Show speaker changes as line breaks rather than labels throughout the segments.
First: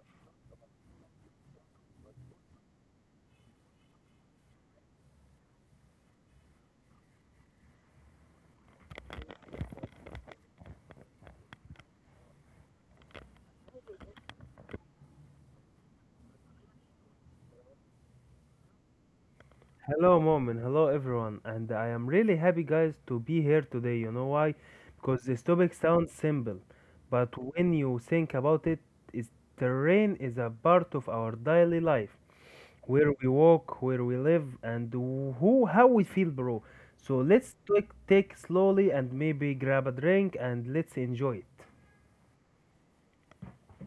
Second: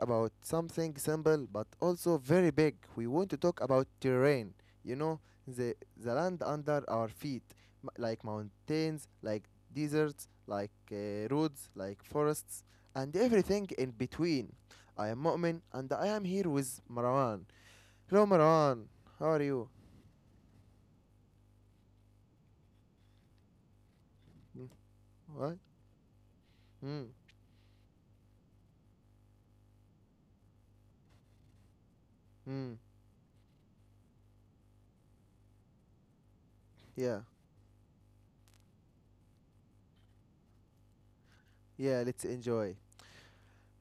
about something simple but also very big. We want to talk about terrain. You know, the land under our feet, like mountains, like deserts, like roads, like forests, and everything in between. I am Mu'min and I am here with Marwan. Hello Marwan, how are you?
Hello, mom, and hello, everyone. And I am really happy, guys, to be here today. You know why?
Mm,
Because this
what?
topic sounds simple,
Mm,
but when you think about it, it's, terrain is a part of our daily life,
mm,
where we walk, where we live, and who how we feel, bro. So
yeah,
let's take slowly and maybe grab a drink and let's enjoy it.
yeah. Let's enjoy.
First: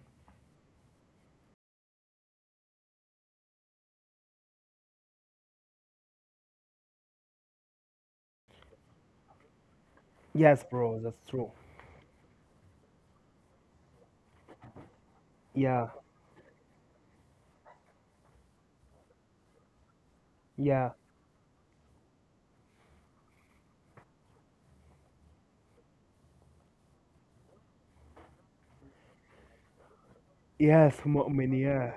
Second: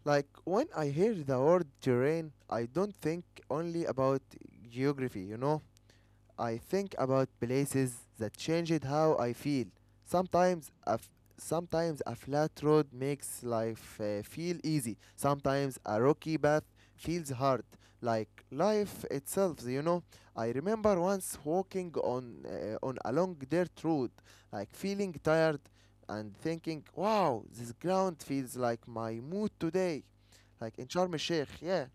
Like when I hear the word terrain, I don't think only about geography. I think about places that changed how I feel.
Yes,
Sometimes a
bro,
f-
that's true.
Sometimes a flat road makes life feel easy. Sometimes
Yeah,
a rocky path feels hard, like life itself. I
yeah.
remember once walking on a long dirt road, like feeling tired and thinking, "Wow, this ground feels like my mood today." Like in
Yes,
Sharm el
Mu'min,
Sheikh, yeah.
yeah.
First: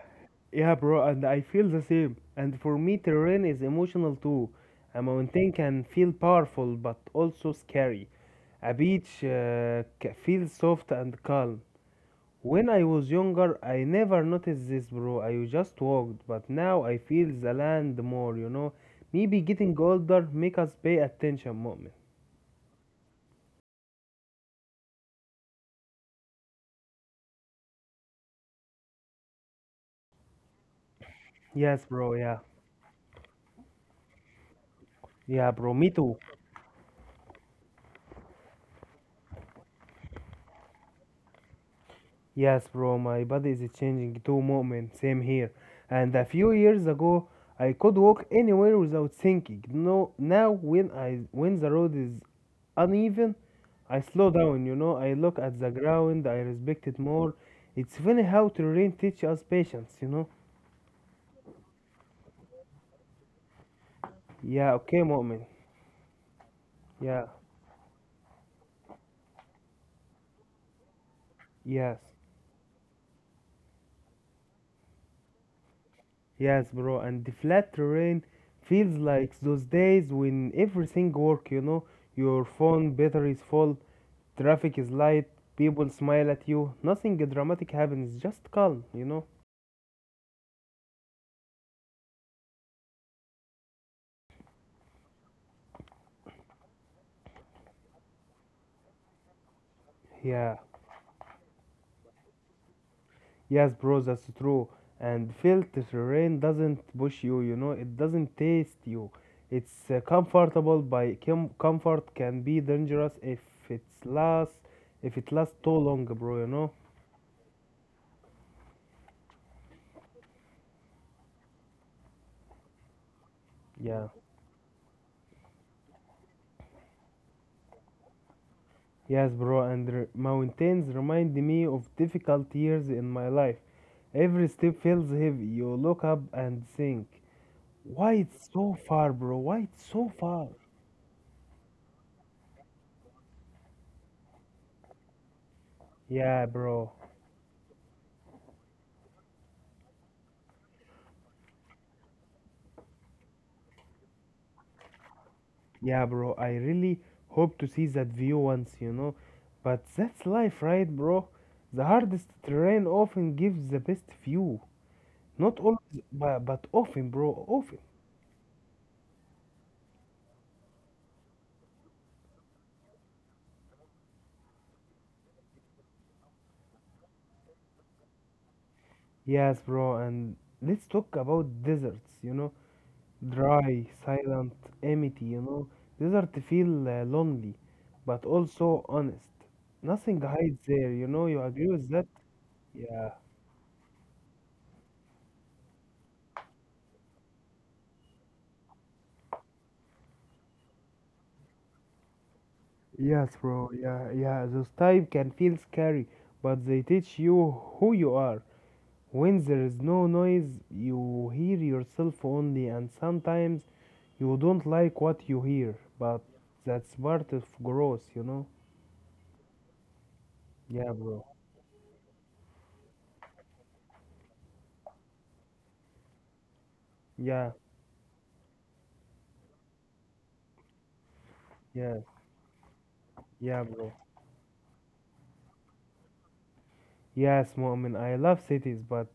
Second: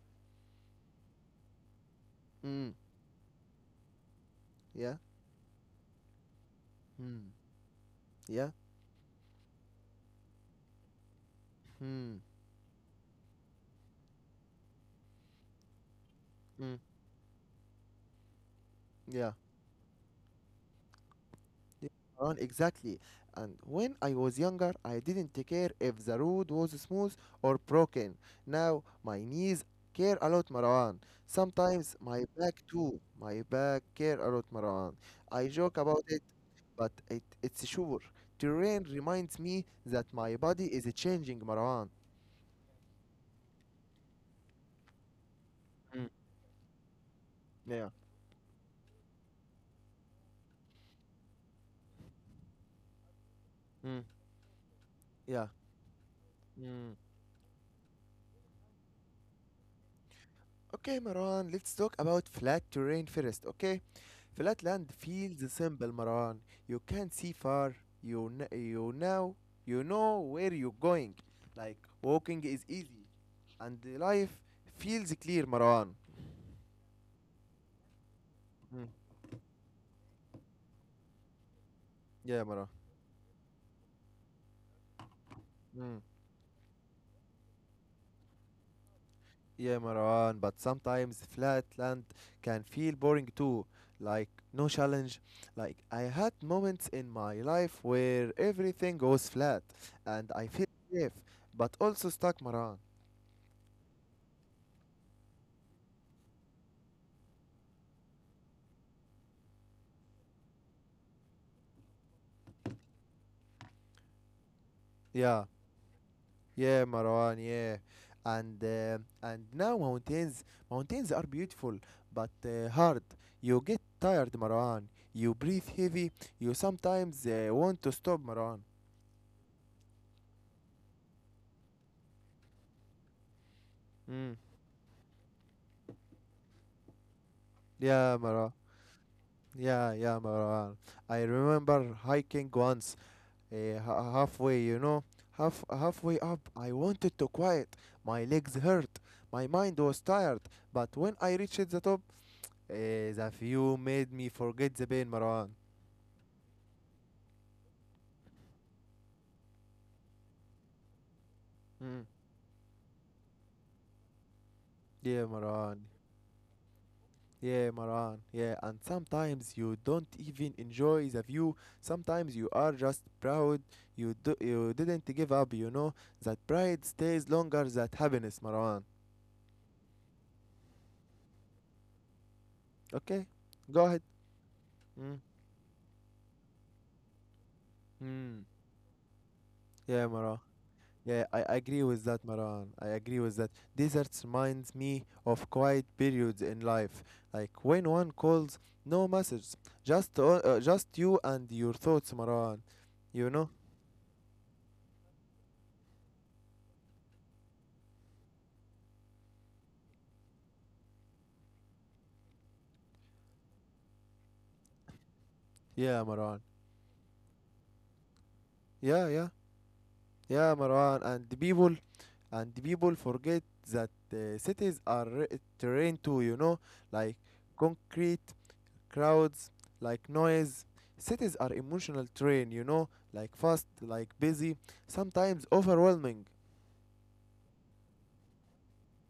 Yeah, bro, and I feel the same. And
Mm,
for me, terrain is emotional too.
yeah.
A mountain can feel powerful but
Mm,
also scary.
yeah.
A beach feels soft and calm.
Mm,
When I was younger, I never noticed this, bro. I just walked, but
mm,
now I feel the land more.
yeah.
Maybe getting older make us pay attention,
They
Mu'min.
run exactly. And when I was younger, I didn't care if the road was smooth or broken. Now my knees care a lot, Marwan.
Yes,
Sometimes
bro,
my
yeah.
back too. My back care a lot, Marwan.
Yeah,
I
bro,
joke
me
about
too.
it, but it's sure. Terrain reminds me that my body is changing, Marwan.
Yes, bro, my body is changing too, moment. Same here.
Mm.
And a few years ago, I
Yeah.
could walk anywhere without thinking. No, now when the road is uneven,
Mm.
I slow down. I look
Yeah.
at the ground. I respect
Mm.
it more. It's funny how terrain teaches us patience.
Okay, Marwan, let's talk about flat terrain first, okay?
Yeah.
Flatland
Okay, moment.
feels simple, Marwan. You can
Yeah.
see far. You know you know where you're going. Like
Yes.
walking is easy, and the life feels clear, Marwan.
Yes, bro, and the flat terrain
Mm.
feels like those days when everything work,
Yeah,
your
Marwan.
phone battery is full, traffic is light, people
Mm.
smile at you, nothing dramatic happens, just calm, you know?
Yeah, Marwan. But sometimes flatland can feel boring too. Like no challenge. Like I had moments in my life where everything goes flat, and I
Yeah,
feel safe, but also stuck, Marwan.
yes, bro, that's true. And felt terrain doesn't push you, it doesn't taste you. It's comfortable by comfort can be dangerous if it's last if it
Yeah.
lasts too long, bro, you know?
Yeah, Marwan. Yeah, and now mountains are beautiful, but hard. You get
Yeah.
tired, Marwan. You breathe heavy. You sometimes want to stop, Marwan.
Yes, bro, and mountains remind me of difficult years in my life.
Mm.
Every step feels heavy. You look up and think, why
Yeah,
it's
Marwan.
so far, bro? Why it's
Yeah,
so
yeah,
far?
Marwan. I remember hiking once, halfway. Halfway up,
Yeah,
I
bro.
wanted to quiet. My legs hurt. My mind was tired. But when I reached the top, uh, the view made me forget the pain, Marwan.
Yeah, bro. I really hope to see that view once. But that's life, right, bro? The
Mm.
hardest terrain often gives the best view.
Yeah,
Not
Maran.
always, but often, bro.
Yeah,
Often.
Maran. Yeah, and sometimes you don't even enjoy the view. Sometimes you are just proud. You didn't give up. You know that pride stays longer than happiness, Maran.
Yes, bro. And let's talk about deserts.
Okay, go
Dry,
ahead.
silent,
Mm.
empty. Desert feel lonely, but
Mm.
also honest.
Yeah,
Nothing
Maran.
hides there, you
Yeah,
know.
I
You agree
agree
with
with
that?
that, Maran. I
Yeah.
agree with that. Deserts reminds me of quiet periods in life, like when one calls, no message, just you and your thoughts, Maran. You
Yes,
know?
bro. Yeah, yeah. Those type can feel scary, but they teach you who you are. When there is no noise, you hear yourself only, and sometimes you don't like what you hear,
Yeah,
but
Maran.
that's part of growth, you know?
Yeah, yeah, yeah,
Yeah,
Marwan.
bro.
And the people forget that terrain too, you know, like
Yeah,
concrete, crowds, like noise. Cities are
yeah,
emotional terrain, you know, like
yeah,
fast,
bro.
like busy, sometimes overwhelming.
Yes, Mu'min, I love cities, but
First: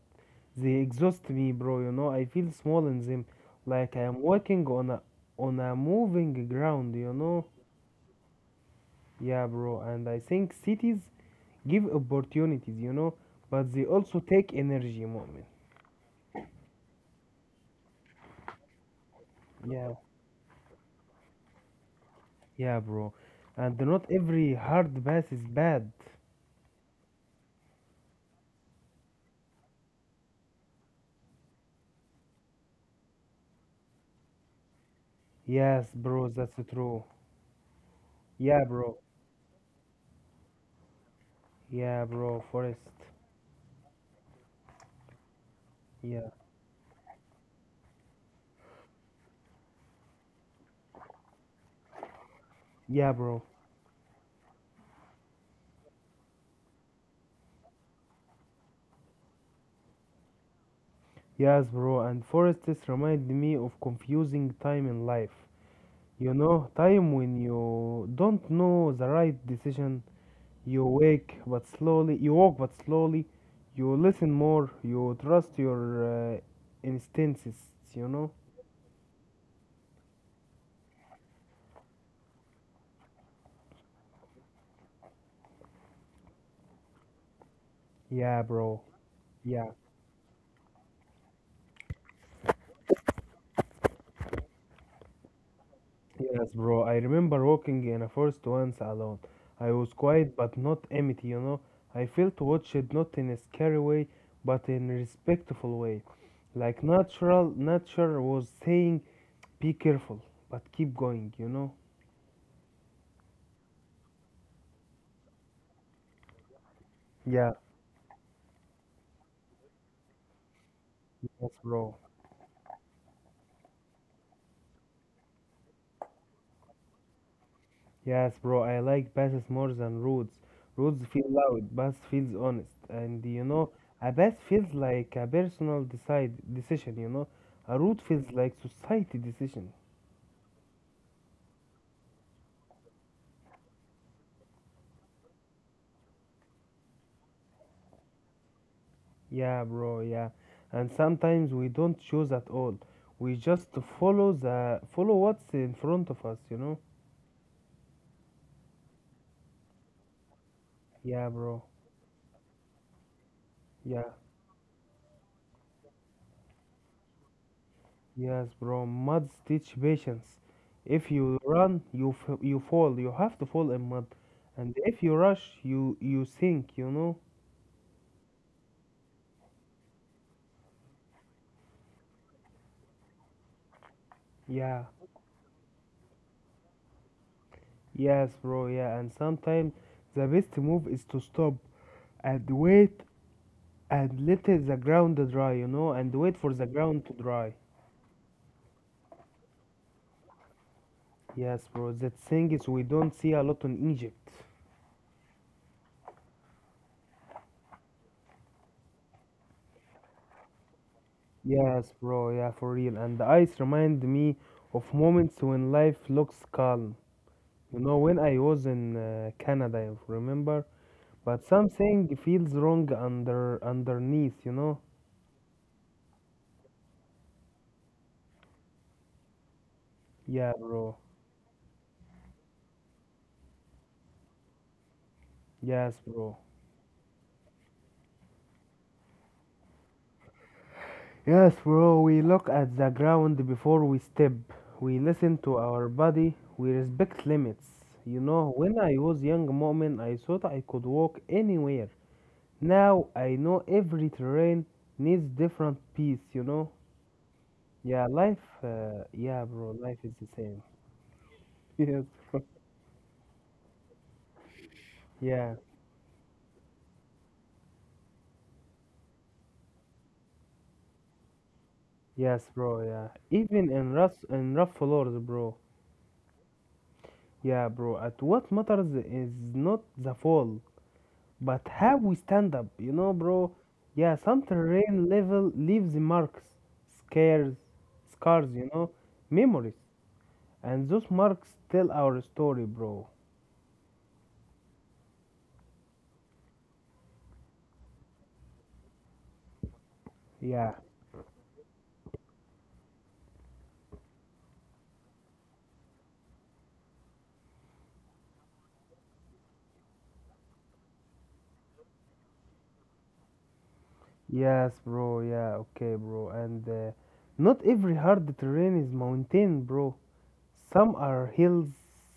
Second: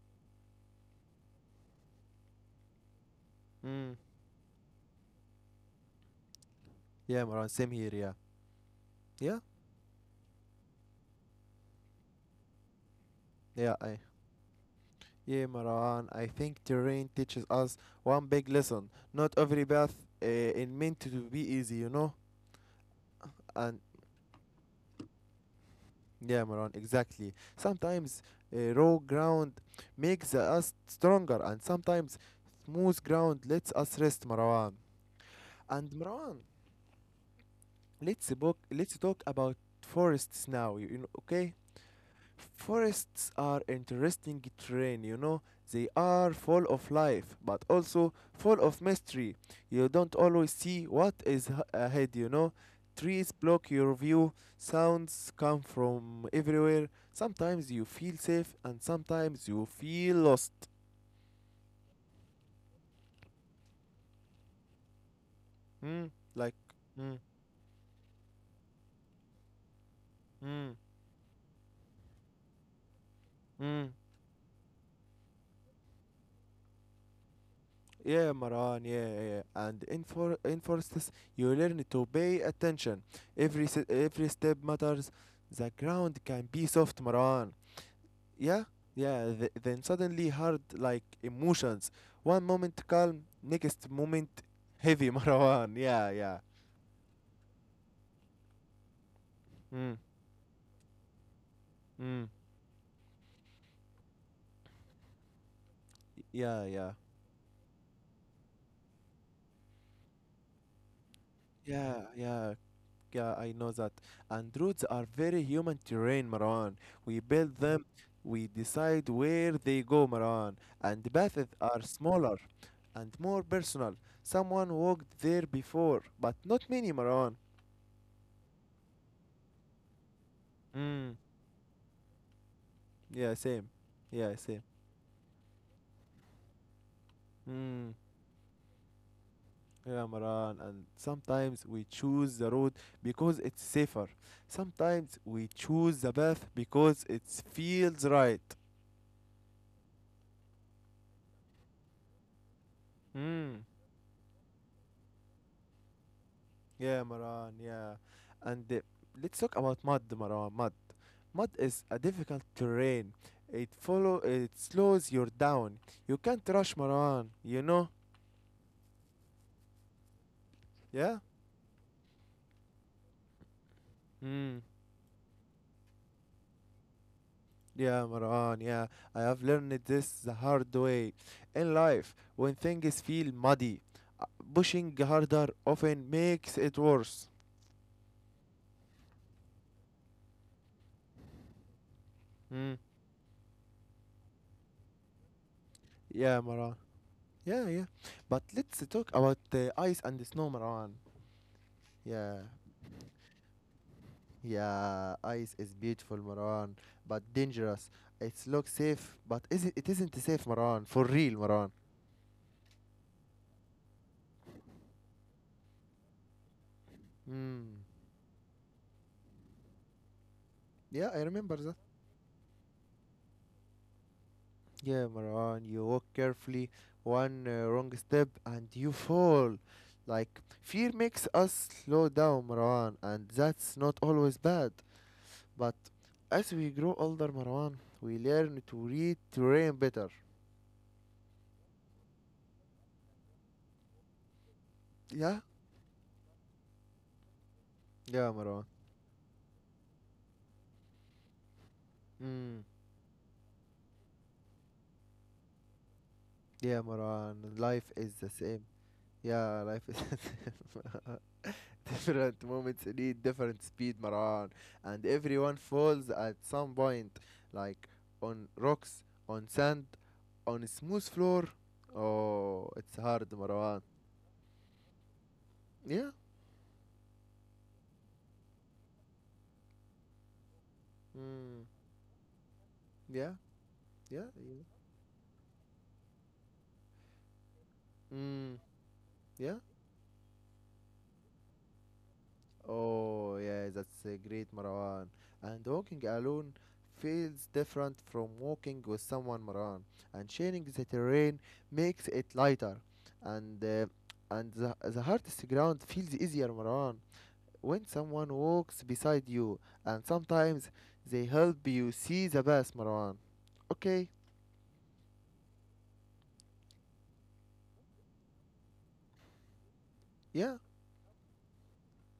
they exhaust me, bro. I feel small in them,
Mm.
like I am walking on a moving ground.
Yeah, Marwan, same here, yeah. Yeah?
Yeah, bro. And I think cities give opportunities, but
Yeah,
they
I.
also take energy, Mu'min.
Yeah, Marwan, I think terrain teaches us one big lesson. Not every
Yeah,
path is meant to be easy, you know?
yeah, bro. And
And
not every hard pass is bad.
Yeah, Maran, exactly. Sometimes raw ground makes us stronger, and sometimes smooth ground lets us rest, Marwan.
Yes,
And
bro,
Marwan,
that's true. Yeah, bro.
let's talk about forests now. You know, okay?
Yeah, bro, Forest.
Forests are interesting terrain, you know. They
Yeah,
are full of life, but also full of mystery. You don't always see what is h- ahead, you know.
yeah,
Trees
bro.
block your view, sounds come from everywhere. Sometimes you feel safe, and sometimes you feel lost.
Yes, bro, and forests remind me of confusing time in life.
Hmm? Like,
Time
mm,
when you don't know the right decision,
mm,
you wake but slowly, you walk but slowly,
mm.
you listen more, you trust your instincts, you
Yeah,
know?
Maran, yeah, yeah. Yeah. And in forests, you learn to pay attention. Every step matters. The ground can be soft, Maran.
Yeah,
Yeah?
bro.
Yeah,
Yeah.
then suddenly hard, like emotions. One moment calm, next moment heavy, Maran. Yeah, yeah.
Yes, bro. I remember walking in a forest once alone. I
Mm,
was quiet but not empty. I
mm.
felt watched not in a scary way, but in a respectful way.
Yeah,
Like
yeah.
natural nature was saying, be careful, but keep going, you know?
Yeah, yeah. Yeah, I know that. And roads are very human terrain, Marwan. We build
Yeah.
them, we decide where they go, Marwan. And paths
Yes,
are
bro.
smaller and more personal. Someone walked there before, but not many, Marwan.
Yes, bro. I like passes more than roads. Roads
Mm,
feel loud, bus feels honest. And
yeah, same.
a
Yeah,
bus
same.
feels like a personal decide decision, you know. A
Mm,
route feels like society decision.
yeah, Marwan. And sometimes we choose the road because it's safer. Sometimes we choose the path because it feels right.
Yeah, bro, yeah. And sometimes we don't choose at all. We
Mm.
just follow what's in front of us, you know?
Yeah, Maran, yeah. And let's talk about mud, Maran. Mud.
Yeah,
Mud
bro.
is a difficult terrain. It
Yeah.
follow it slows you down. You can't rush, Maran, you know?
Yes, bro. Muds teach patience. If
Yeah?
you run, you fall. You have to fall in mud.
Mm.
And if you rush, you sink, you know?
Yeah, Maran, yeah. I have learned this the hard way. In life, when things feel muddy, uh,
Yeah.
pushing harder often makes it worse.
Yes, bro. Yeah. And sometimes the best move is to stop and
Mm.
wait and the ground dry, and
Yeah,
wait for the
Maran.
ground to dry.
Yeah, yeah. But let's talk about the ice and the snow, Maran.
Yes, bro. That
Yeah.
thing is we don't see a lot in Egypt.
Yeah, ice is beautiful, Maran, but dangerous. It looks safe, but it isn't safe, Maran. For real, Maran.
Yes, bro. Yeah, for real. And the ice remind me of moments when life looks calm.
Mm.
When I was in Canada, I remember.
Yeah, I
But
remember that.
something feels wrong underneath. You know?
Yeah, Maran, you walk carefully, one wrong step, and you fall. Like,
Yeah,
fear
bro.
makes us slow down, Marwan, and that's not always bad. But
Yes, bro.
as we grow older, Marwan, we learn to read terrain better.
Yes, bro. We look at the ground before we step. We listen
Yeah?
to our body. We respect limits.
Yeah, Marwan.
When I was young, moment, I thought I could walk anywhere.
Mm.
Now I know every terrain needs different piece, you know?
Yeah, Marwan. Life
Yeah,
is the same.
yeah,
Yeah,
bro,
life is
life is the same. Yes,
different
bro.
moments need different speed, Maran. And everyone
Yeah,
falls at some point, like on rocks, on sand, on a smooth floor.
yes,
Oh,
bro,
it's
yeah.
hard,
Even
Maran.
in rough floors, bro.
Yeah.
Yeah, bro, at what matters is not the fall,
Mm.
but how we stand up, you know,
Yeah.
bro? Yeah,
Yeah.
some
Yeah.
terrain level leaves marks, scares, scars,
Mm. Yeah.
memories. And those marks tell our story, bro.
Oh, yeah, that's a great, Marwan. And walking alone feels different from walking with someone, Marwan. And sharing
Yeah.
the terrain makes it lighter. And uh, and the hardest ground feels easier, Marwan. When someone walks beside you, and sometimes they help you see the best, Marwan. Okay,
Yes, bro. Yeah, okay, bro. And not every hard terrain is mountain, bro.
yeah.
Some are hills,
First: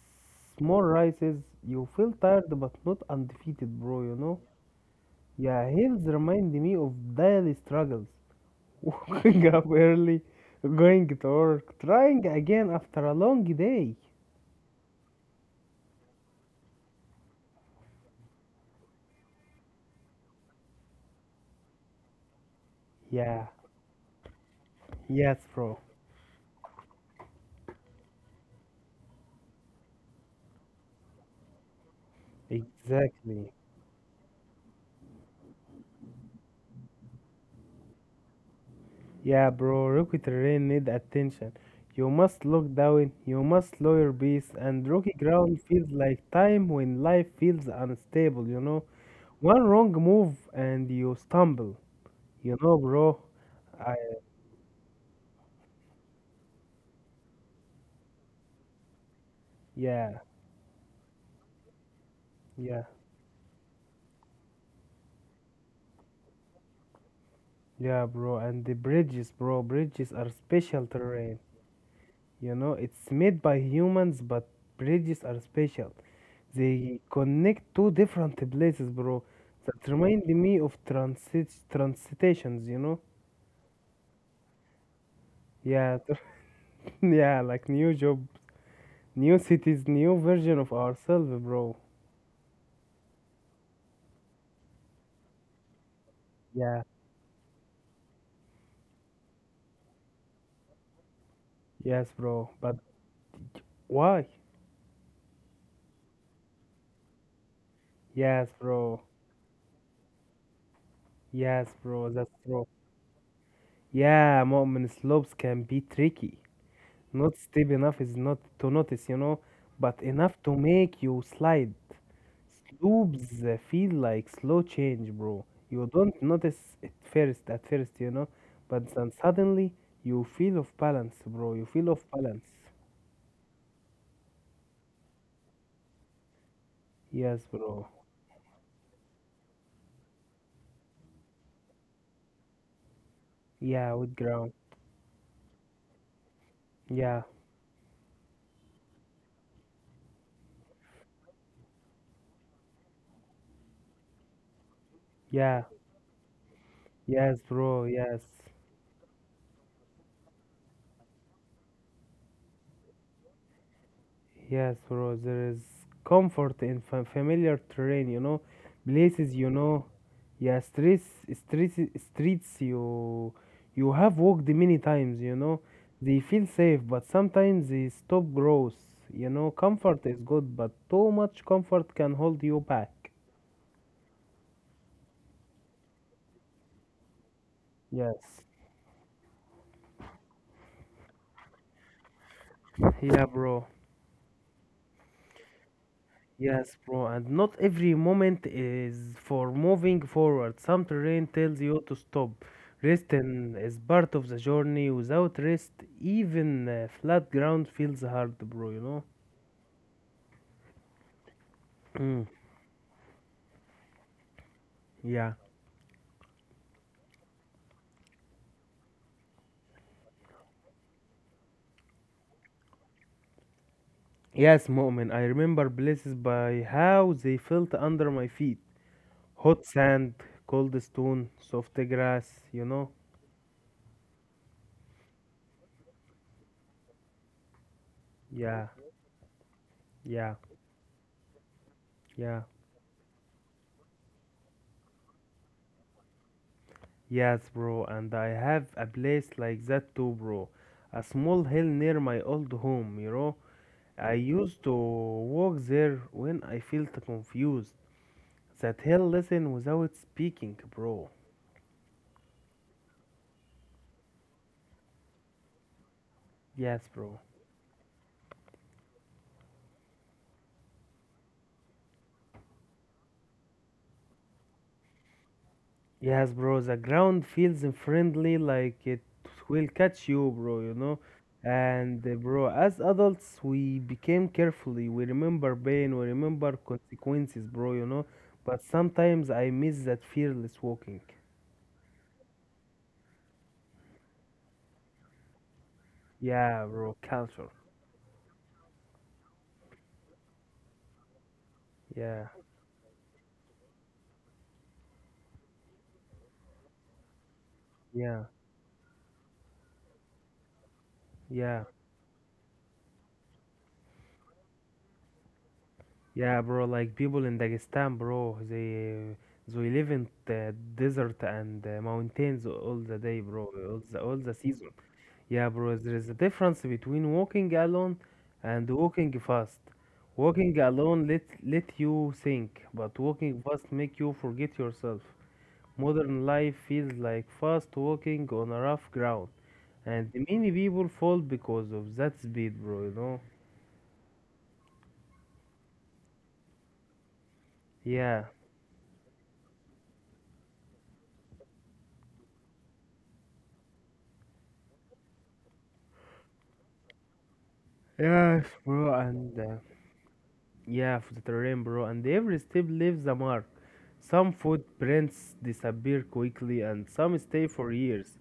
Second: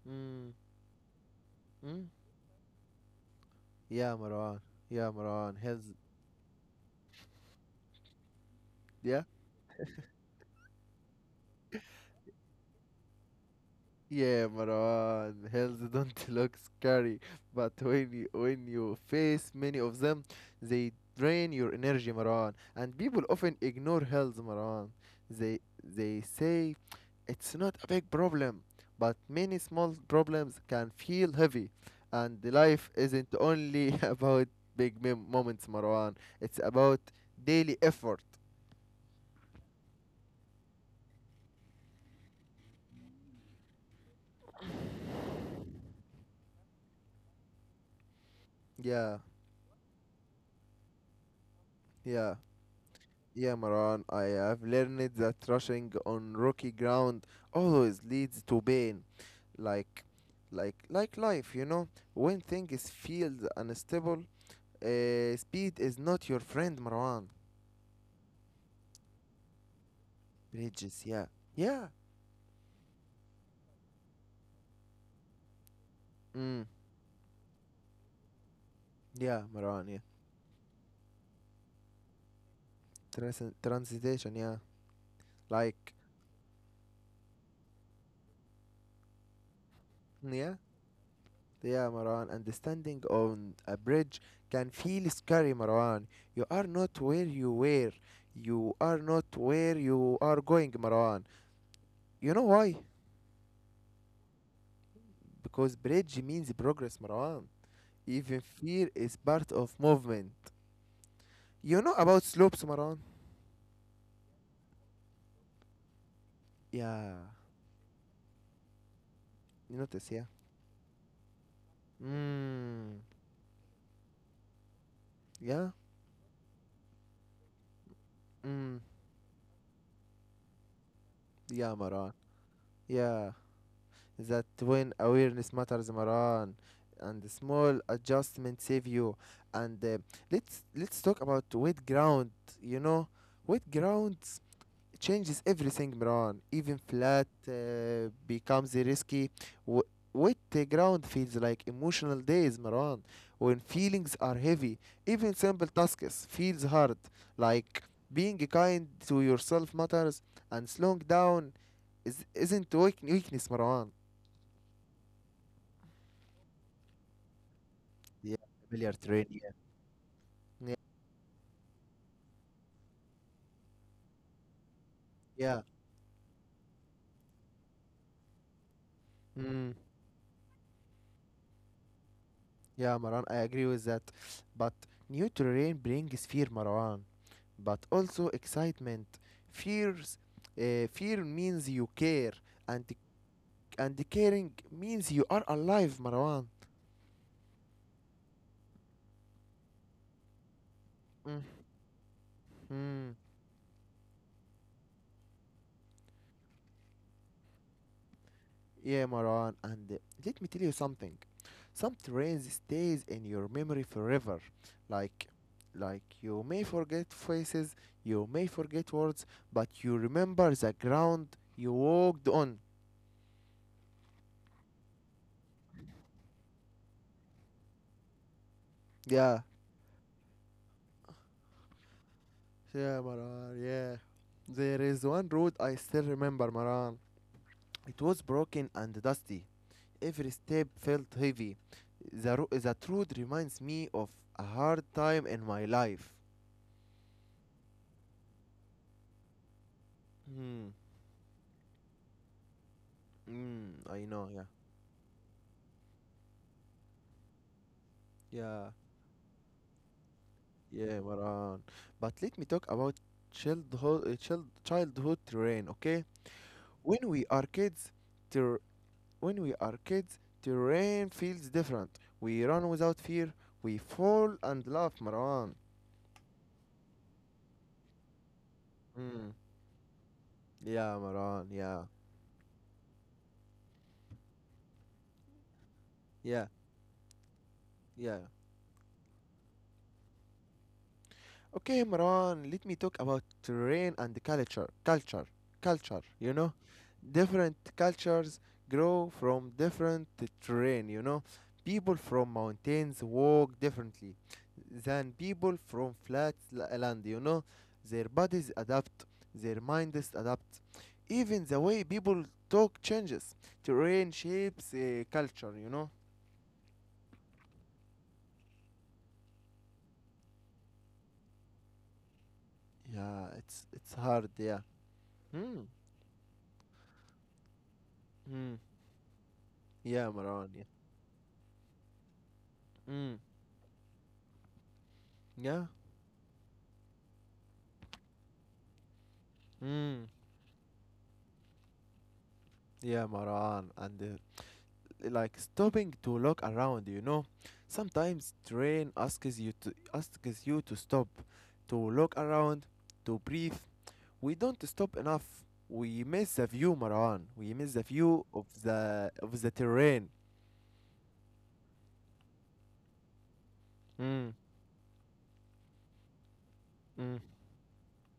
Mm,
small rises. You
mm.
feel tired but not undefeated, bro, you
Yeah,
know?
Marwan. Yeah, Marwan.
Yeah,
Health.
hills remind me of daily struggles.
Yeah.
Waking up early, going to work, trying again after a long day.
Yeah, Marwan, hills don't look scary, but when you face many of them, they drain your energy, Marwan. And people
Yeah,
often ignore hills, Marwan.
yes,
They
bro.
they say it's not a big problem, but many small problems can feel heavy. And the life isn't
Exactly.
only about big mem moments, Marwan. It's about daily effort.
Yeah, bro, rocky terrain need attention. You must look down, you must lower your beast, and rocky ground feels like time when life feels unstable, you know?
Yeah,
One wrong move and you stumble,
yeah.
you know, bro?
Yeah,
I,
Maran, I have learned that rushing on rocky ground always leads to pain. Like,
yeah,
like life, you know. When
yeah,
things feel unstable, speed is not your friend, Maran.
yeah, bro, and the bridges, bro, bridges are special
Bridges, yeah,
terrain.
yeah,
It's made by humans, but bridges are special.
mm,
They connect two different places, bro.
yeah,
That
Maran, yeah.
remind me of transitations, you know?
Trans- transition, yeah. Like,
Yeah, yeah, like new job, new cities, new
mm, yeah,
version of ourselves, bro.
yeah, Marwan, and standing on a bridge can feel scary, Marwan. You are
Yeah,
not where you were. You are not where you are going, Marwan.
yes,
You know
bro.
why?
But why?
Because bridge means progress, Marwan. Even
Yes,
fear
bro.
is part of movement.
Yes,
You know
bro.
about
That's
slopes,
bro.
Marwan?
Yeah, moment slopes can be tricky.
Yeah.
Not steep enough is not to notice,
You
but
notice, yeah?
enough to make you slide.
Mm.
Slopes feel like slow change, bro.
Yeah?
You don't notice it first at first, you know,
Mm.
but then suddenly you feel off balance, bro. You
Yeah,
feel off
Marwan.
balance.
Yeah. That when awareness matters Maran, and
Yes,
small
bro.
adjustment save you, and let's talk about wet ground, you know, wet
Yeah, with
ground
ground.
changes everything Maran, even
Yeah,
flat becomes risky. w- Wet ground feels like emotional days Maran, when feelings are heavy, even
yeah,
simple tasks feels hard,
yes,
like
bro. Yes,
being kind to yourself matters, and slowing down isn't weakness Maran.
Yes, bro, there is comfort in familiar terrain,
Yeah, familiar terrain.
places you
Yeah,
know. Yeah,
yeah,
streets, streets you have walked many times.
yeah.
They feel safe, but sometimes they stop growth.
Mm,
Comfort is good, but too much comfort can hold you
yeah,
back.
Maran. I agree with that. But new terrain brings fear, Marwan, but also
Yes.
excitement. Fears, fear means you care, and
Yeah, bro.
and caring means you are alive, Marwan.
Yes, bro, and not every moment is for moving forward. Some terrain tells you to stop.
Hmm.
Rest and is part of the journey. Without rest, even flat ground feels hard, bro, you know?
Yeah, Maran, and let me tell you something. Some
Mm,
trains stays in your memory forever. Like
yeah.
like you may forget faces, you may forget words, but you remember the ground you walked on.
Yes, Mu'min, I remember places by how they felt under my feet.
Yeah.
Hot sand, cold stone, soft grass, you know?
Yeah, Maran, yeah. There is one road I still remember, Maran. It was
Yeah,
broken and dusty. Every
yeah,
step felt heavy.
yeah.
The road reminds me of a hard time in my life.
Yes, bro, and I have a place like that too, bro.
Hmm.
A small hill near my old home.
Mm, I
I
know, yeah.
used to walk there when I felt confused.
Yeah,
That hill listen without speaking,
yeah,
bro.
Maran. But let me talk about childhood terrain, okay?
Yes,
When
bro.
we are kids, ter terrain feels different. We run without fear, we fall and laugh, Maran.
Yes, bro, the ground feels friendly like it
Mm.
will catch you, bro.
Yeah, Maran. Yeah,
And bro, as adults, we became carefully. We remember pain, we
yeah,
remember consequences, bro.
yeah.
But sometimes I miss that fearless walking.
Okay, Imran, let me talk about terrain and culture. Culture, you know?
Yeah, bro, culture.
Different cultures grow from different terrain, you know? People
Yeah,
from mountains walk differently than people from land, you know? Their
yeah,
bodies adapt, their minds adapt. Even the
yeah,
way people talk changes. Terrain shapes culture, you know?
yeah, bro. Like people in Dagestan, bro, they live in the desert and mountains all the day,
Yeah,
bro, all
it's
the all
hard,
the
yeah.
season. Yeah,
Mm.
bro. There is a difference between walking alone
Mm.
and walking fast.
Yeah, Imran,
Walking
yeah.
alone let you think, but
Mm.
walking fast make you forget yourself.
Yeah.
Modern life feels like fast walking on a rough ground,
Mm.
and many people fall because of that speed, bro. You
Yeah,
know?
Maran. And like stopping to look around, you know.
Yeah,
Sometimes train asks you to stop, to look around, to breathe. We don't stop enough. We miss the view, Maran. We miss the view
yes,
of
bro, and
the terrain.
yeah, for the terrain, bro, and every step leaves a mark. Some
Mm.
footprints disappear quickly, and some
Mm.
stay for years.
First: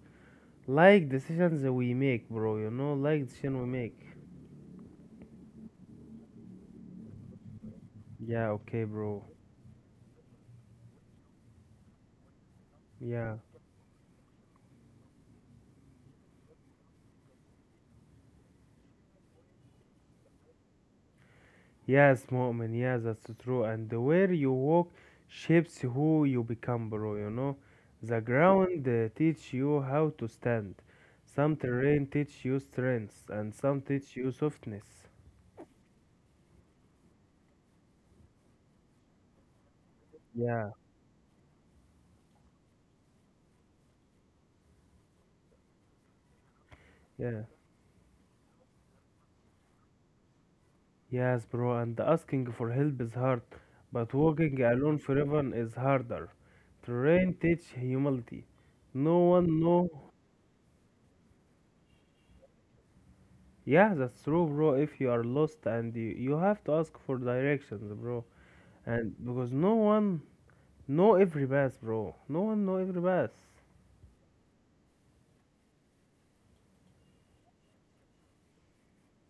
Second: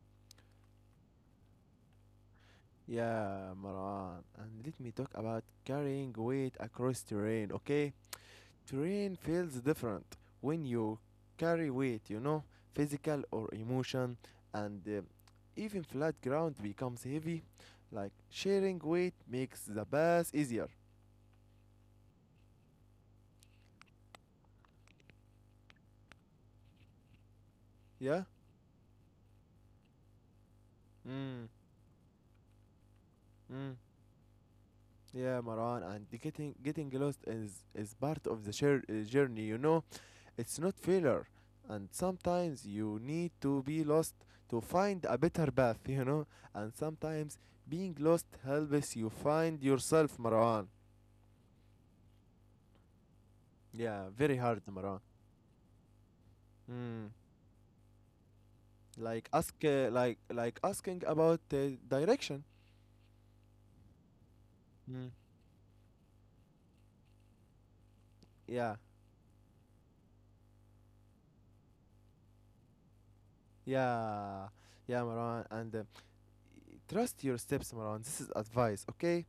Like decisions that we make, bro, like
Yeah,
decision we make.
Maran. And let me talk about carrying weight across terrain, okay?
Yeah, okay,
Terrain
bro.
feels different when you carry weight, you know, physical
Yeah,
or emotion, and even flat ground becomes heavy. Like sharing weight makes the pass easier.
yes, Mu'min, yeah, that's true. And the where you walk shapes who you become, bro. The
Yeah.
ground teach you how to stand.
Mm.
Some terrain teach you strength, and
Mm.
some teach you softness.
Yeah, Maran, and the getting lost is part of the journey. You know, it's
Yeah,
not failure, and sometimes you need to be lost to find a better path. You know, and sometimes
yeah,
being lost helps you find yourself, Maran.
yes, bro. And asking for help is hard,
Yeah,
but
very
walking
hard,
alone
Maran.
forever is harder.
Mm.
Terrain teach humility. No
Like ask,
one know.
uh, like like asking about direction.
Yeah, that's true, bro. If you
Mm.
are lost and you have to ask for directions, bro.
Yeah,
And because no one know every path, bro. No one know every path.
yeah, yeah, Maran. And Trust your steps, Maran. This is advice, okay?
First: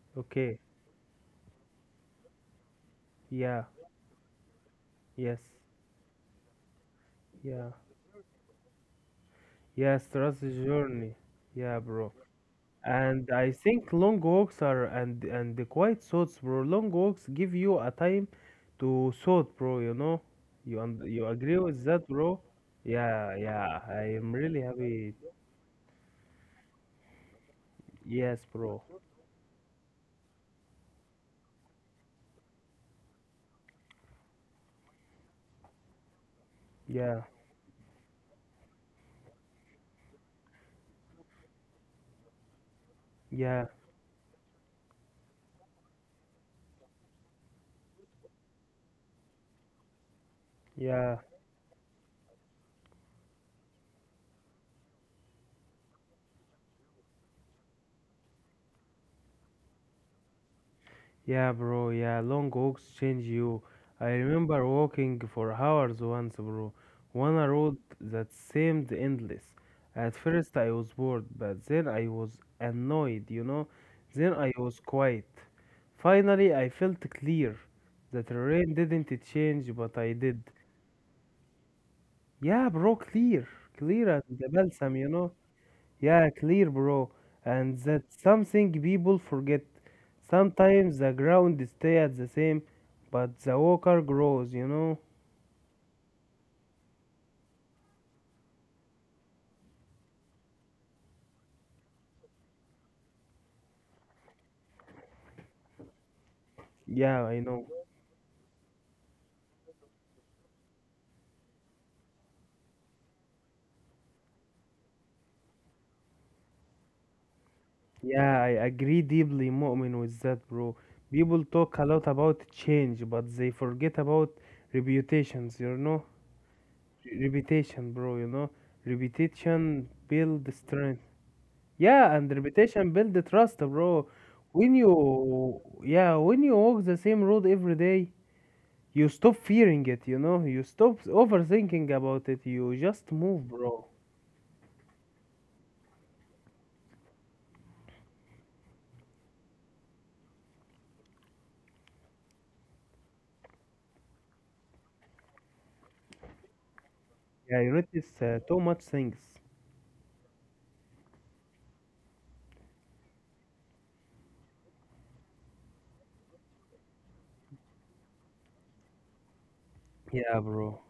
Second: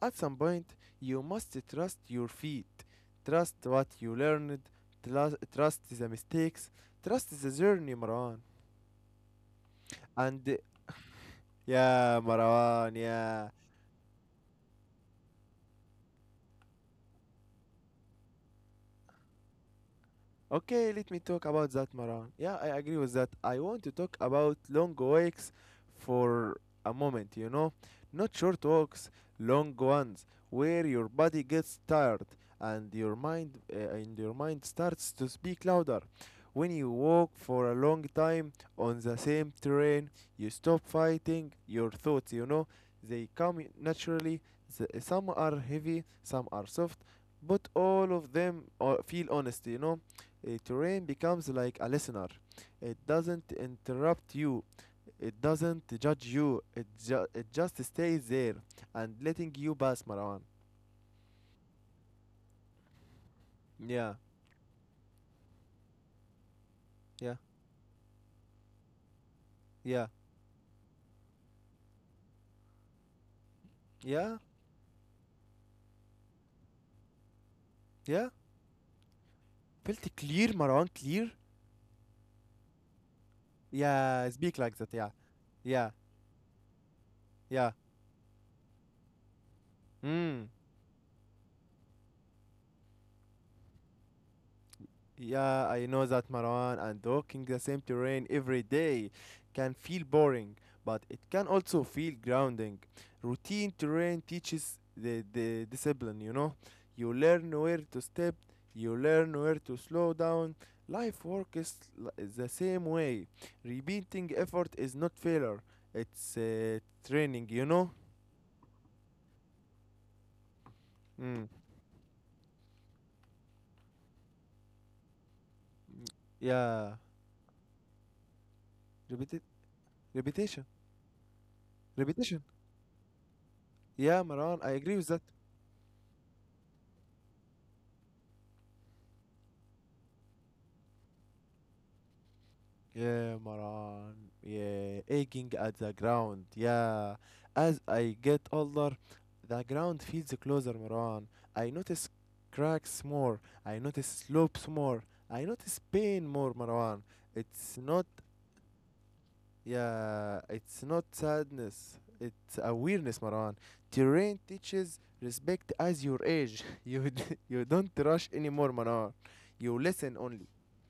At some
Okay.
point, you must trust your feet, trust
Yeah.
what you learned, trust,
Yes.
trust the mistakes, trust the
Yeah.
journey, Maran.
Yes. Trust
And
the journey. Yeah, bro.
Yeah, Maran.
And
Yeah,
I think long walks are and the quiet thoughts, bro. Long walks give you a time to thought, bro. You know, you
okay,
und-
let me
you
talk
agree
about
with
that,
that,
Maran.
bro?
Yeah, I agree with that.
Yeah,
I
yeah.
want to
I
talk
am
about
really
long
happy.
walks for a moment, you know? Not
Yes,
short
bro.
walks, long ones, where your body gets tired and your mind starts to speak louder. When you
Yeah,
walk for a long time on the same terrain, you stop fighting your thoughts, you know? They come
yeah,
naturally. The, some are heavy, some are soft, but all of them feel honest, you know? Terrain
yeah.
becomes like a listener. It doesn't interrupt you, it doesn't judge you, it just stays there and letting you pass, Marwan.
Yeah, bro, yeah, long walks change you. I
Yeah,
remember walking for hours once, bro,
yeah,
on a road that seemed endless.
yeah,
At first, I was bored, but then I was annoyed, you know? Then
yeah,
I was quiet. Finally, I felt clear. The
yeah.
terrain didn't change, but I
Felt
did.
clear, Marwan, clear?
Yeah, bro, clear. Clear as
Yeah,
the
speak like that,
balsam, you know?
yeah,
Yeah, clear, bro.
yeah.
And that's something people forget.
Mm.
Sometimes the ground stay at the same, but the walker grows, you know?
Yeah, I know that, Marwan, and walking the same terrain every day can feel boring, but it can also feel grounding. Routine terrain teaches the discipline, you know. You
Yeah, I
learn
know.
where to step, you learn where to slow down. Life works the same way. Repeating effort is not failure, it's training, you know.
Yeah, I agree deeply, Mu'min, with that, bro.
Mm.
People talk a lot about change, but they forget about reputations, you know?
Yeah.
Reputation, bro, you know?
Repeti-
Reputation build
repetition,
strength. Yeah, and
repetition.
reputation build the trust, bro.
Yeah, Marwan, I
When
agree with that.
you, yeah, when you walk the same road every day, you stop fearing it, you know. You stop overthinking about it. You just
Yeah,
move, bro.
Maran. Yeah, aching at the ground. Yeah. As I get older, the ground feels closer, Maran. I notice cracks more. I notice slopes more. I notice pain more, Maran.
Yeah, you
It's not,
notice too much things.
Yeah, it's not sadness. It's awareness, Maran. Terrain teaches respect as your age. You you don't rush anymore, Maran. You listen
Yeah,
only.
bro.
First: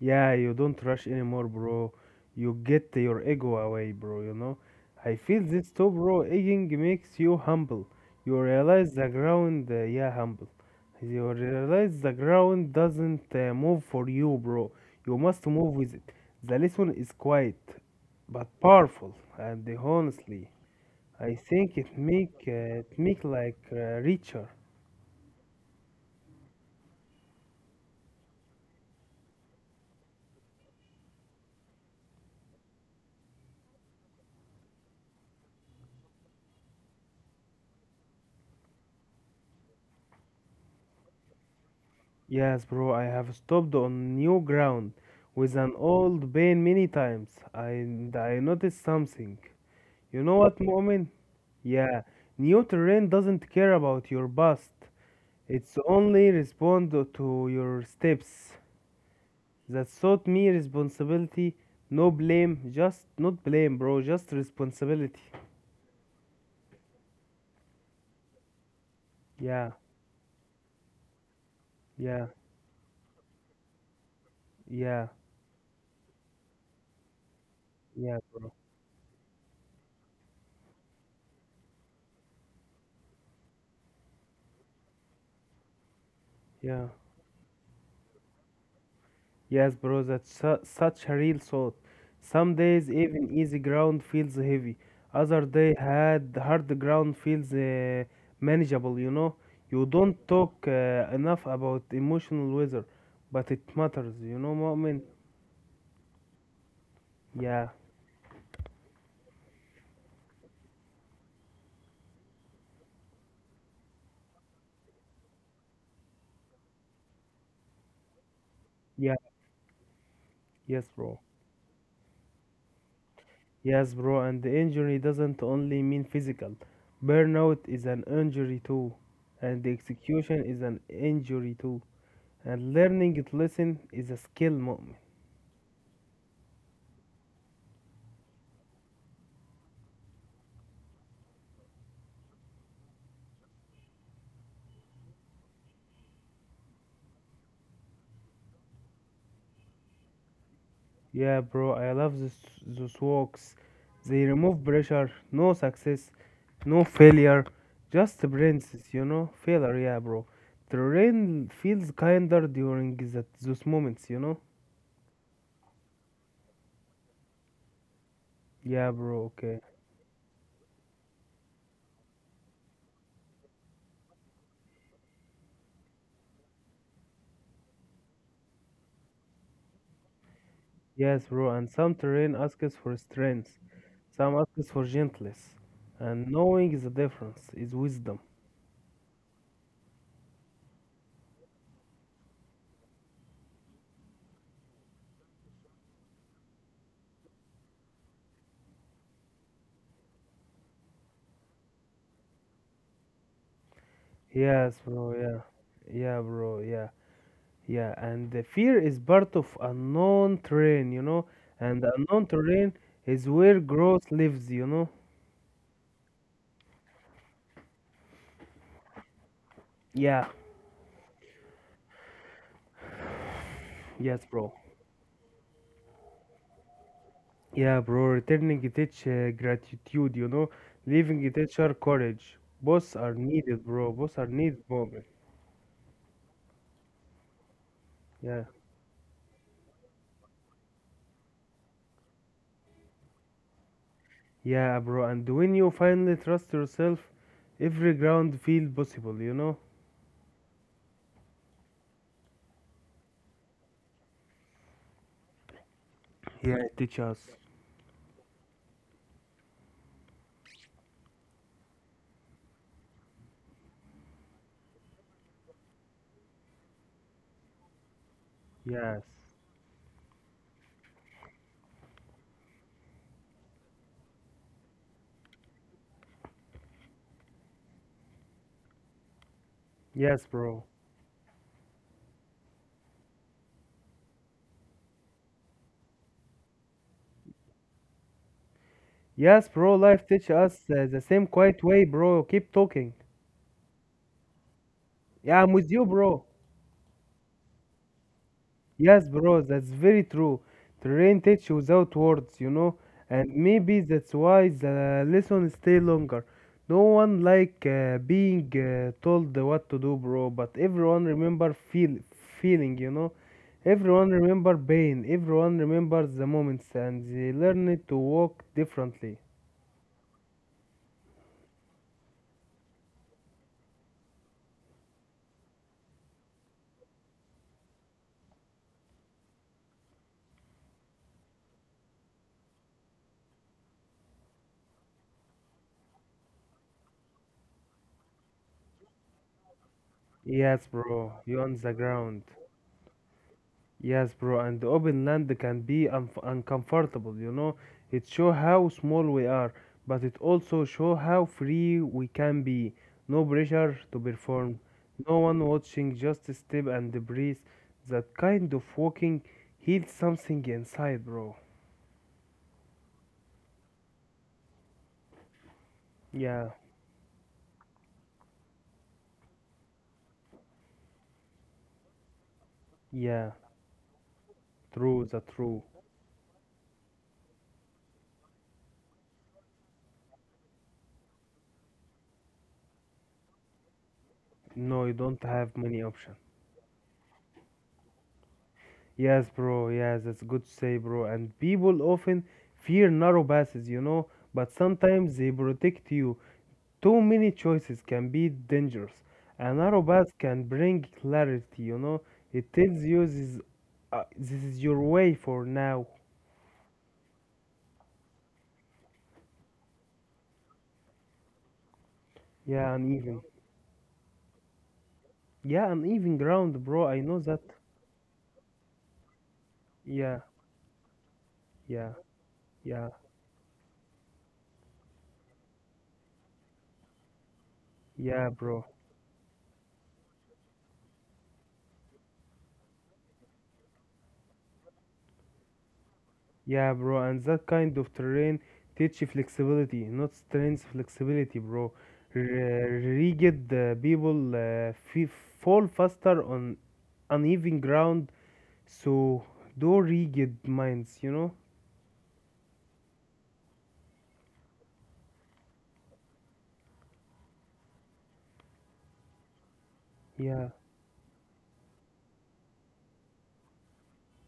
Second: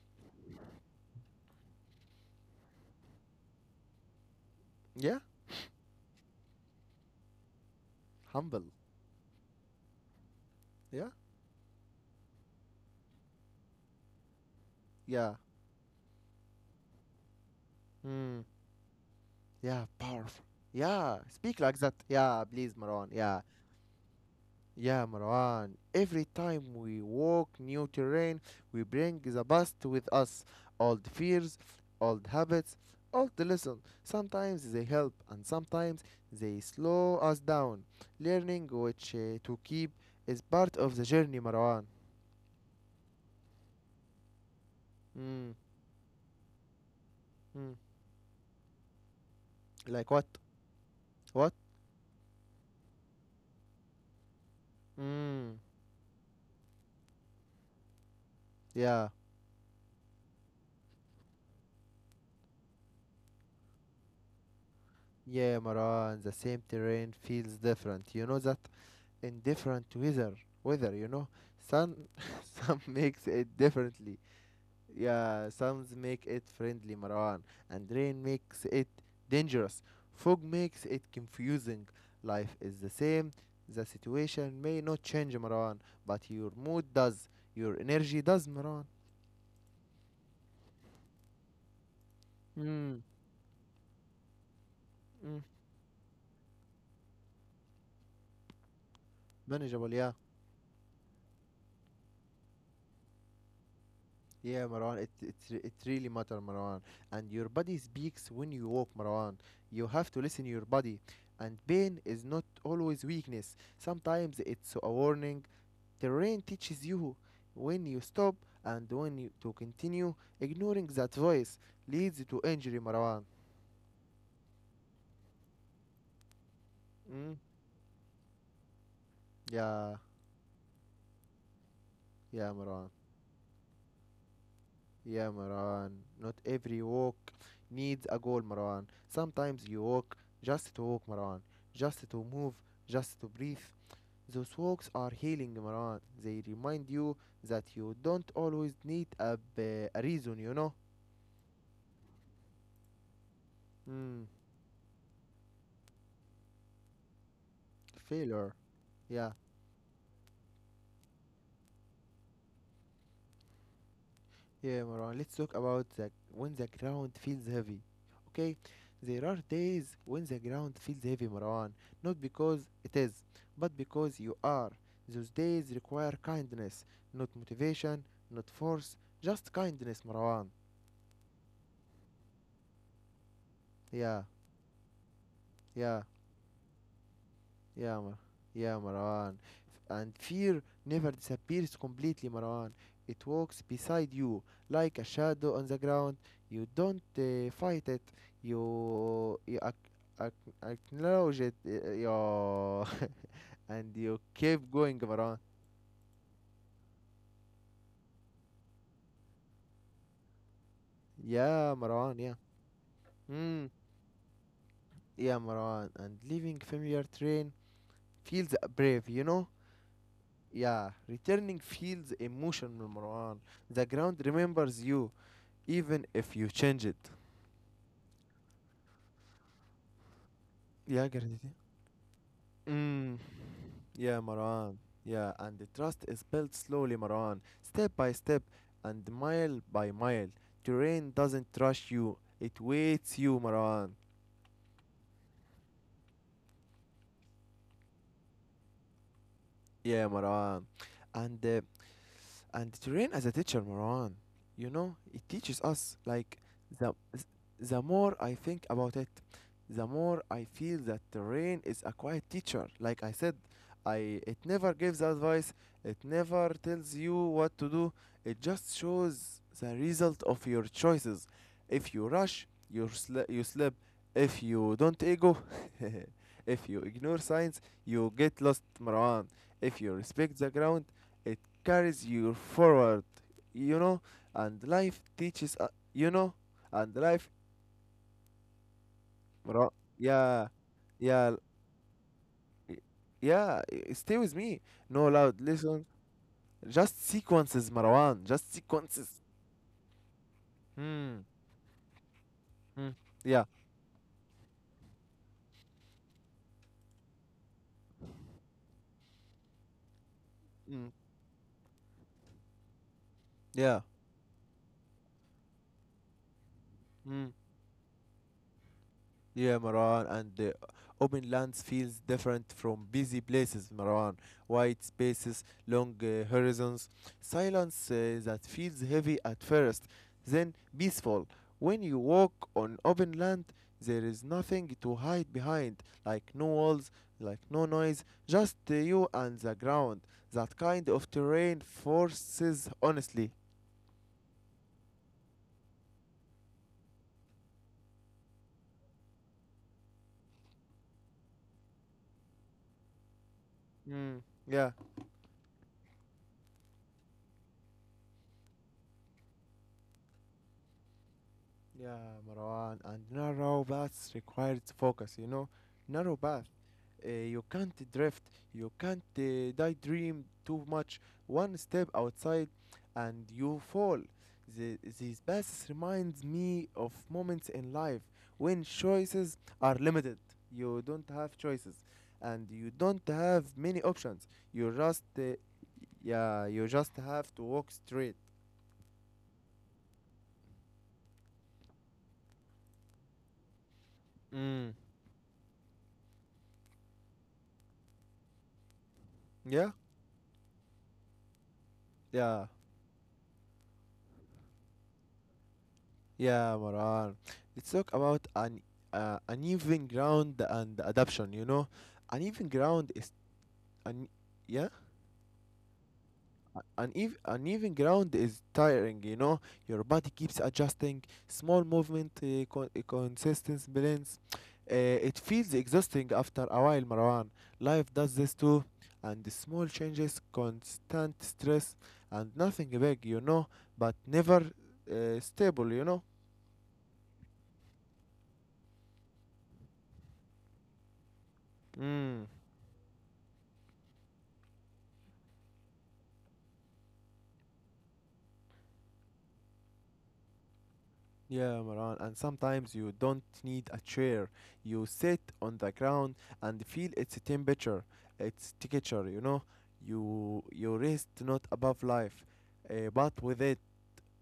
Yeah, you don't rush anymore, bro. You get your ego away, bro, you know. I
Yeah,
feel this too, bro. Egging makes you humble. You
humble.
realize the ground, yeah, humble.
Yeah,
You realize the ground doesn't move for you, bro. You
yeah.
must move with it. The lesson is quiet,
Hmm.
but powerful, and
Yeah, powerful.
honestly.
Yeah,
I
speak like
think
that.
it make
Yeah, please, Marwan. Yeah,
richer.
yeah, Marwan. Every time we walk new terrain, we bring the past with us. Old fears, old habits, old lessons. Sometimes they help, and sometimes they slow us down. Learning which to keep is part of the journey, Marwan.
Yes, bro, I have stopped on new ground with
Mm,
an old pain many times,
mm.
and I noticed something.
Like
You
what?
know what, Mu'min?
What?
Yeah, new terrain doesn't care about your past.
Mm.
It's only respond to your steps.
Yeah,
That taught me responsibility, no blame, just not blame, bro, just responsibility.
yeah, Marwan. The same terrain feels different. You know that? In
Yeah,
different weather, weather, you know, some,
yeah,
some makes it differently,
yeah,
yeah, some make it friendly, Marwan, and
yeah,
rain
bro.
makes it dangerous, fog makes it confusing. Life is the same. The situation may not change, Marwan, but your mood
Yeah.
does, your energy does, Marwan.
Yes, bro, that's such a real thought. Some days
Mm,
even easy ground feels heavy.
mm,
Other day had hard ground feels manageable, you know. You
manageable, yeah.
don't talk enough about emotional weather, but it matters, you know,
Yeah, Marwan,
Mu'min?
it really matter, Marwan. And your
Yeah,
body speaks when you walk, Marwan. You have to listen your body. And pain is not always weakness. Sometimes it's a warning. The rain teaches you when you stop and
yeah,
when you to continue. Ignoring
yes,
that
bro.
voice leads to injury, Marwan.
Yes, bro, and the injury doesn't only mean physical.
Mm?
Burnout is an injury too, and the
Yeah,
execution is an injury too.
yeah,
And
Marwan.
learning to listen is a skill, Mu'min.
Yeah, Marwan. Not every walk needs a goal, Marwan. Sometimes you walk just to walk, Marwan. Just to move, just to breathe. Those walks are healing, Maran. They remind you that you don't always need a reason, you know?
Yeah, bro, I love this, those walks.
Hmm,
They remove pressure, no success, no failure, just
failure.
brains, you
Yeah,
know? Failure, yeah, bro. The rain feels kinder during that, those moments, you know?
yeah, Maran. Let's talk about when the ground feels heavy. Okay?
Yeah,
There
bro,
are
okay.
days when the ground feels heavy, Marwan. Not because it is, but because you are. Those days require kindness, not motivation, not force, just kindness, Marwan.
Yes, bro, and some terrain asks for strength,
Yeah,
some asks for gentleness,
yeah.
and knowing the difference is
Yeah, Mar-
wisdom.
yeah, Marwan. And fear never disappears completely, Marwan. It walks beside you like a shadow on the ground. You don't fight it. You acknowledge it. Yeah, and you keep
Yes,
going,
bro,
Marwan.
yeah. Yeah, bro, yeah. Yeah, and the fear is part of unknown terrain, you know,
Yeah,
and
Marwan.
unknown
Yeah.
terrain is where
Mm.
growth lives, you know.
Yeah, Marwan. And leaving familiar train feels brave. You know.
Yeah,
Yeah. Returning feels emotional, Marwan. The ground
yes, bro.
remembers you, even if you change it.
Yeah, bro, returning teach gratitude, you know,
Yeah,
leaving
Garditi.
teacher courage. Both
Mm.
are needed, bro.
Yeah,
Both are needed
Marwan.
moment.
Yeah, and the trust is built slowly, Marwan, step by step
Yeah,
and mile by mile. Terrain doesn't rush you, it waits you, Marwan.
yeah, bro. And when you finally trust yourself, every ground feel possible, you know.
Yeah, Marwan. And uh, and train as a teacher, Marwan, you know, it teaches us, like,
Yeah,
the
teach us.
the more I think about it, the more I feel that the rain is a quiet teacher, like I said. I it never gives advice, it never tells you what to do, it just
Yes,
shows the result of your choices. If you rush, you slip. If you don't ego. If you ignore signs, you get lost, Marwan. If you
yes,
respect the
bro.
ground, it carries you forward, you know. And life teaches, you know, and life,
Yes,
Marwan.
bro, life teach
Yeah,
us the same
yeah,
quiet way, bro. Keep
y-
talking.
stay with me. No loud
Yeah, I'm with
listen,
you, bro.
just sequences, Marwan, just sequences.
Yes, bro, that's very true.
Hmm,
Terrain teach without words, you know,
hmm,
and
yeah,
maybe that's why the lesson stay longer. No one like being told what to do, bro, but
mm,
everyone remember feeling, you know.
yeah.
Everyone remember pain. Everyone remembers the moments, and they learn to walk differently.
Yeah, Marwan, and open lands feels different from busy places, Marwan. Wide spaces, long horizons, silence that feels heavy at first, then peaceful. When you walk on open land, there is nothing to hide behind, like no walls, like no noise, just you and the ground. That
Yes,
kind of
bro, you on
terrain
the ground.
forces, honestly.
Yes, bro, and the open land can be unf uncomfortable, you know. It show how small we are, but it also show how free we can be. No pressure to
Mm,
perform,
yeah.
no one watching, just step and breathe. That kind of walking heals something inside, bro.
Yeah, Marwan, and narrow paths required focus, you know. Narrow path.
Yeah,
You can't drift, you can't daydream too much. One step outside and
yeah,
you fall. The,
true,
these
the true.
paths reminds me of moments in life when choices are limited. You don't have choices and you don't have many options. You
No, you
just
don't
uh,
have many options.
yeah, you just have to walk straight.
Yes, bro, yes, that's good to say, bro. And people often fear narrow passes, you know, but
Mm.
sometimes they protect you. Too many choices can be dangerous. A
Yeah?
narrow path can bring clarity, you know.
Yeah.
It tells you this, this is your way for now.
Yeah, Maran. Let's talk about an uneven ground and adoption. You know, uneven
Yeah,
ground is
uneven.
un yeah,
Yeah, uneven ground, bro. I know that.
uneven ground is tiring. You know, your body
Yeah,
keeps adjusting. Small
yeah,
movement,
yeah,
consistent balance. It feels exhausting after a while, Marwan. Life does
yeah,
this too,
bro.
and the small changes, constant stress, and nothing big. You know, but never stable. You know.
Yeah, bro. And that kind of terrain teach you flexibility, not strength, flexibility, bro.
Mm.
Rigid people fall faster on uneven ground. So though rigid minds, you know?
Yeah, Maran, and sometimes you don't need a chair. You sit on the ground and feel its temperature, its texture, you know. You
Yeah,
you rest not above life, but with it,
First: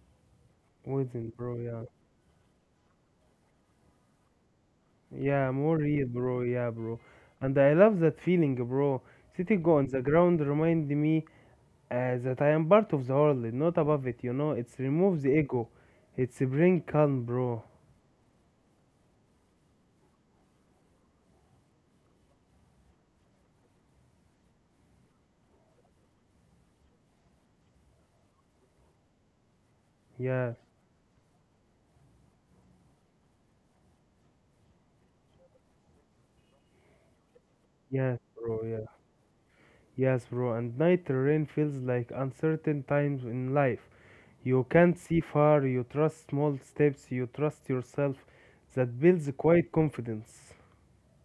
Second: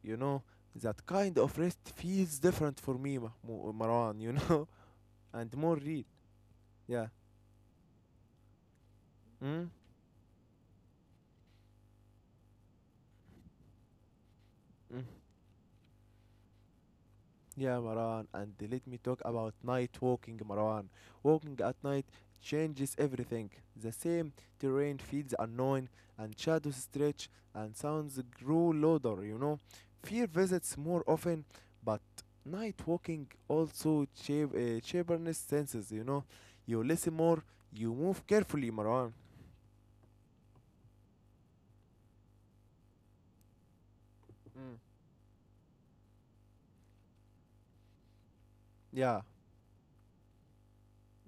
you know. That
within
kind of
bro,
rest
yeah.
feels different for me, Marwan, you know,
Yeah,
and more
more
real.
real bro, yeah bro.
Yeah.
And I love that feeling bro.
Mm?
Sitting on the ground remind me that I am part of the world, not above it, you know? It's removes the ego. It's bring calm bro.
Yeah, Maran, and let me talk about night walking, Maran. Walking at night changes everything. The same terrain feels unknown, and shadows stretch, and sounds grow louder, you know. Fear
Yeah,
visits more often, but night walking also sharpens senses, you know. You listen more, you
yes
move
bro,
carefully,
yeah.
Maran.
Yes bro, and night rain feels like uncertain times in life. You
Mm.
can't see far, you trust small steps, you trust yourself. That
Yeah.
builds quiet confidence.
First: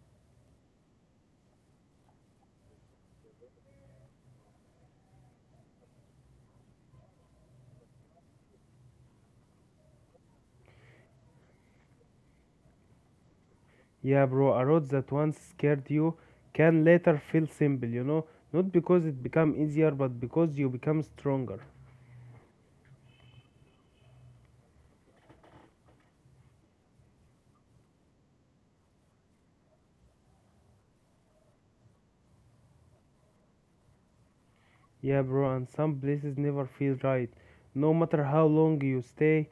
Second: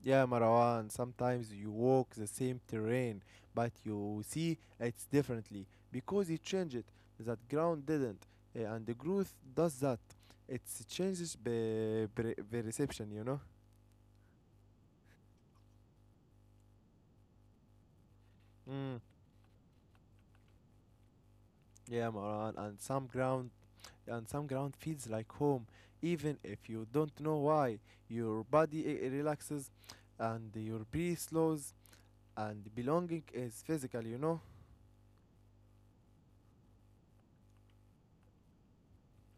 Yeah, Marwan, sometimes you walk the same terrain, but you see it's differently because it change. That ground didn't, and the growth does that. It changes the perception, you know.
Yeah, bro, a road that once scared you can later feel simple, you know, not
Mm.
because it become easier, but because you become stronger.
Yeah, Marwan, and some ground feels like home, even if you don't know why. Your body relaxes, and your breath slows, and belonging is physical, you know.
Yeah, bro, and some places never feel right. No matter how long you stay,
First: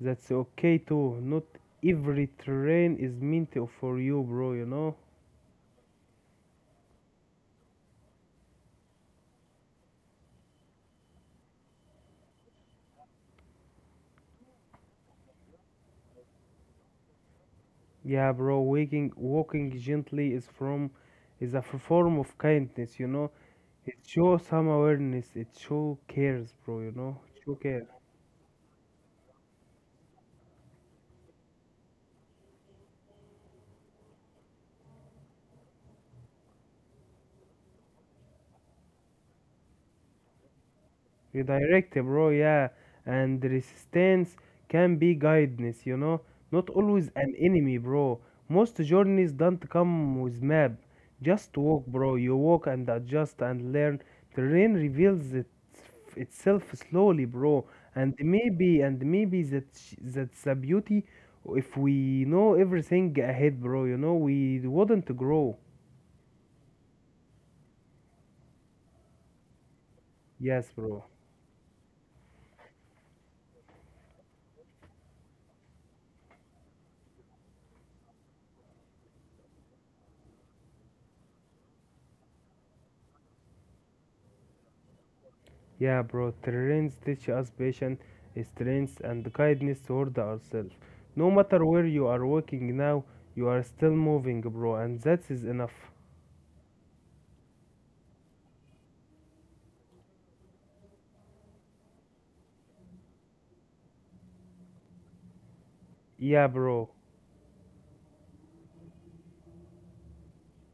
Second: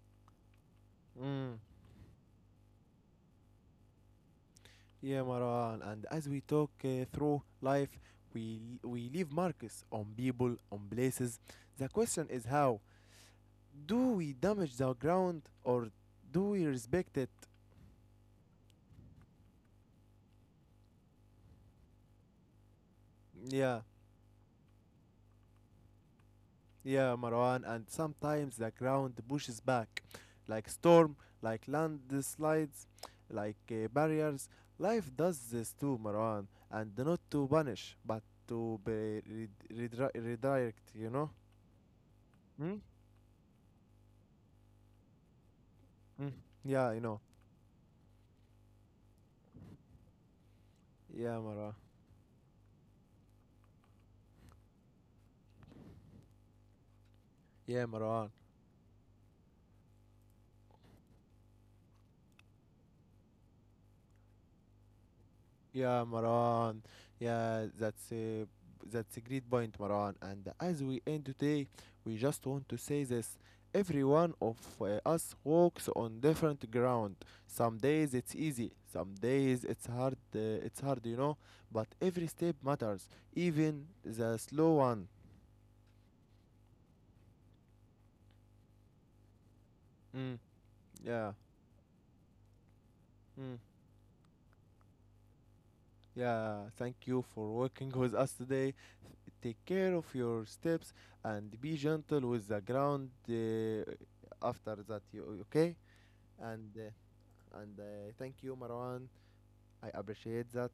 that's okay too. Not
Mm.
every terrain is for you, bro, you know?
Yeah, Maran. And as we talk through life, we leave marks on people, on places. The question is, how do we damage the ground or do we respect it?
Yeah, bro, walking gently is a form of kindness, you know?
Yeah,
It shows some awareness, it show cares, bro, you
yeah,
know? It show
Marwan. And
care.
sometimes the ground pushes back, like storm, like landslides, like barriers. Life does this too, Marwan, and not to punish, but to be redirect. You know?
Redirect, bro, yeah.
Hmm?
And resistance can be guidance, you know,
Mm.
not
Yeah, I
always
know.
an enemy, bro. Most journeys don't come with map.
Yeah,
Just
Maran.
walk, bro. You walk and adjust and learn. Terrain reveals itself slowly, bro.
Yeah,
And
Maran.
maybe, and maybe that's the beauty. If we know everything ahead, bro, you know, we wouldn't grow.
Yeah, Maran. Yeah, that's a great point, Maran. And
Yes,
as we
bro.
end today, we just want to say this: every one of us walks on different ground. Some days it's easy, some days it's hard. It's hard, you know. But every step matters, even the slow one.
Yeah, bro, terrains teach us patience, strength, and kindness toward
Mm,
ourselves. No
yeah.
matter where you are walking now, you
Mm,
are still moving, bro, and that is enough.
yeah. Thank you for working with us today. Take care of your steps and be gentle with the ground after that. You okay?
Yeah,
And
bro.
uh, and Thank you, Marwan. I appreciate that,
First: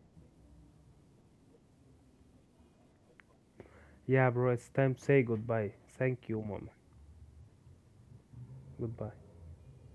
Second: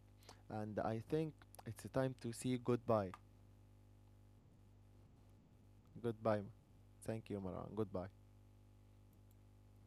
and I think it's time to say goodbye.
Yeah, bro, it's time to say goodbye. Thank
Goodbye.
you, mom.
Thank you, Marwan. Goodbye.
Goodbye.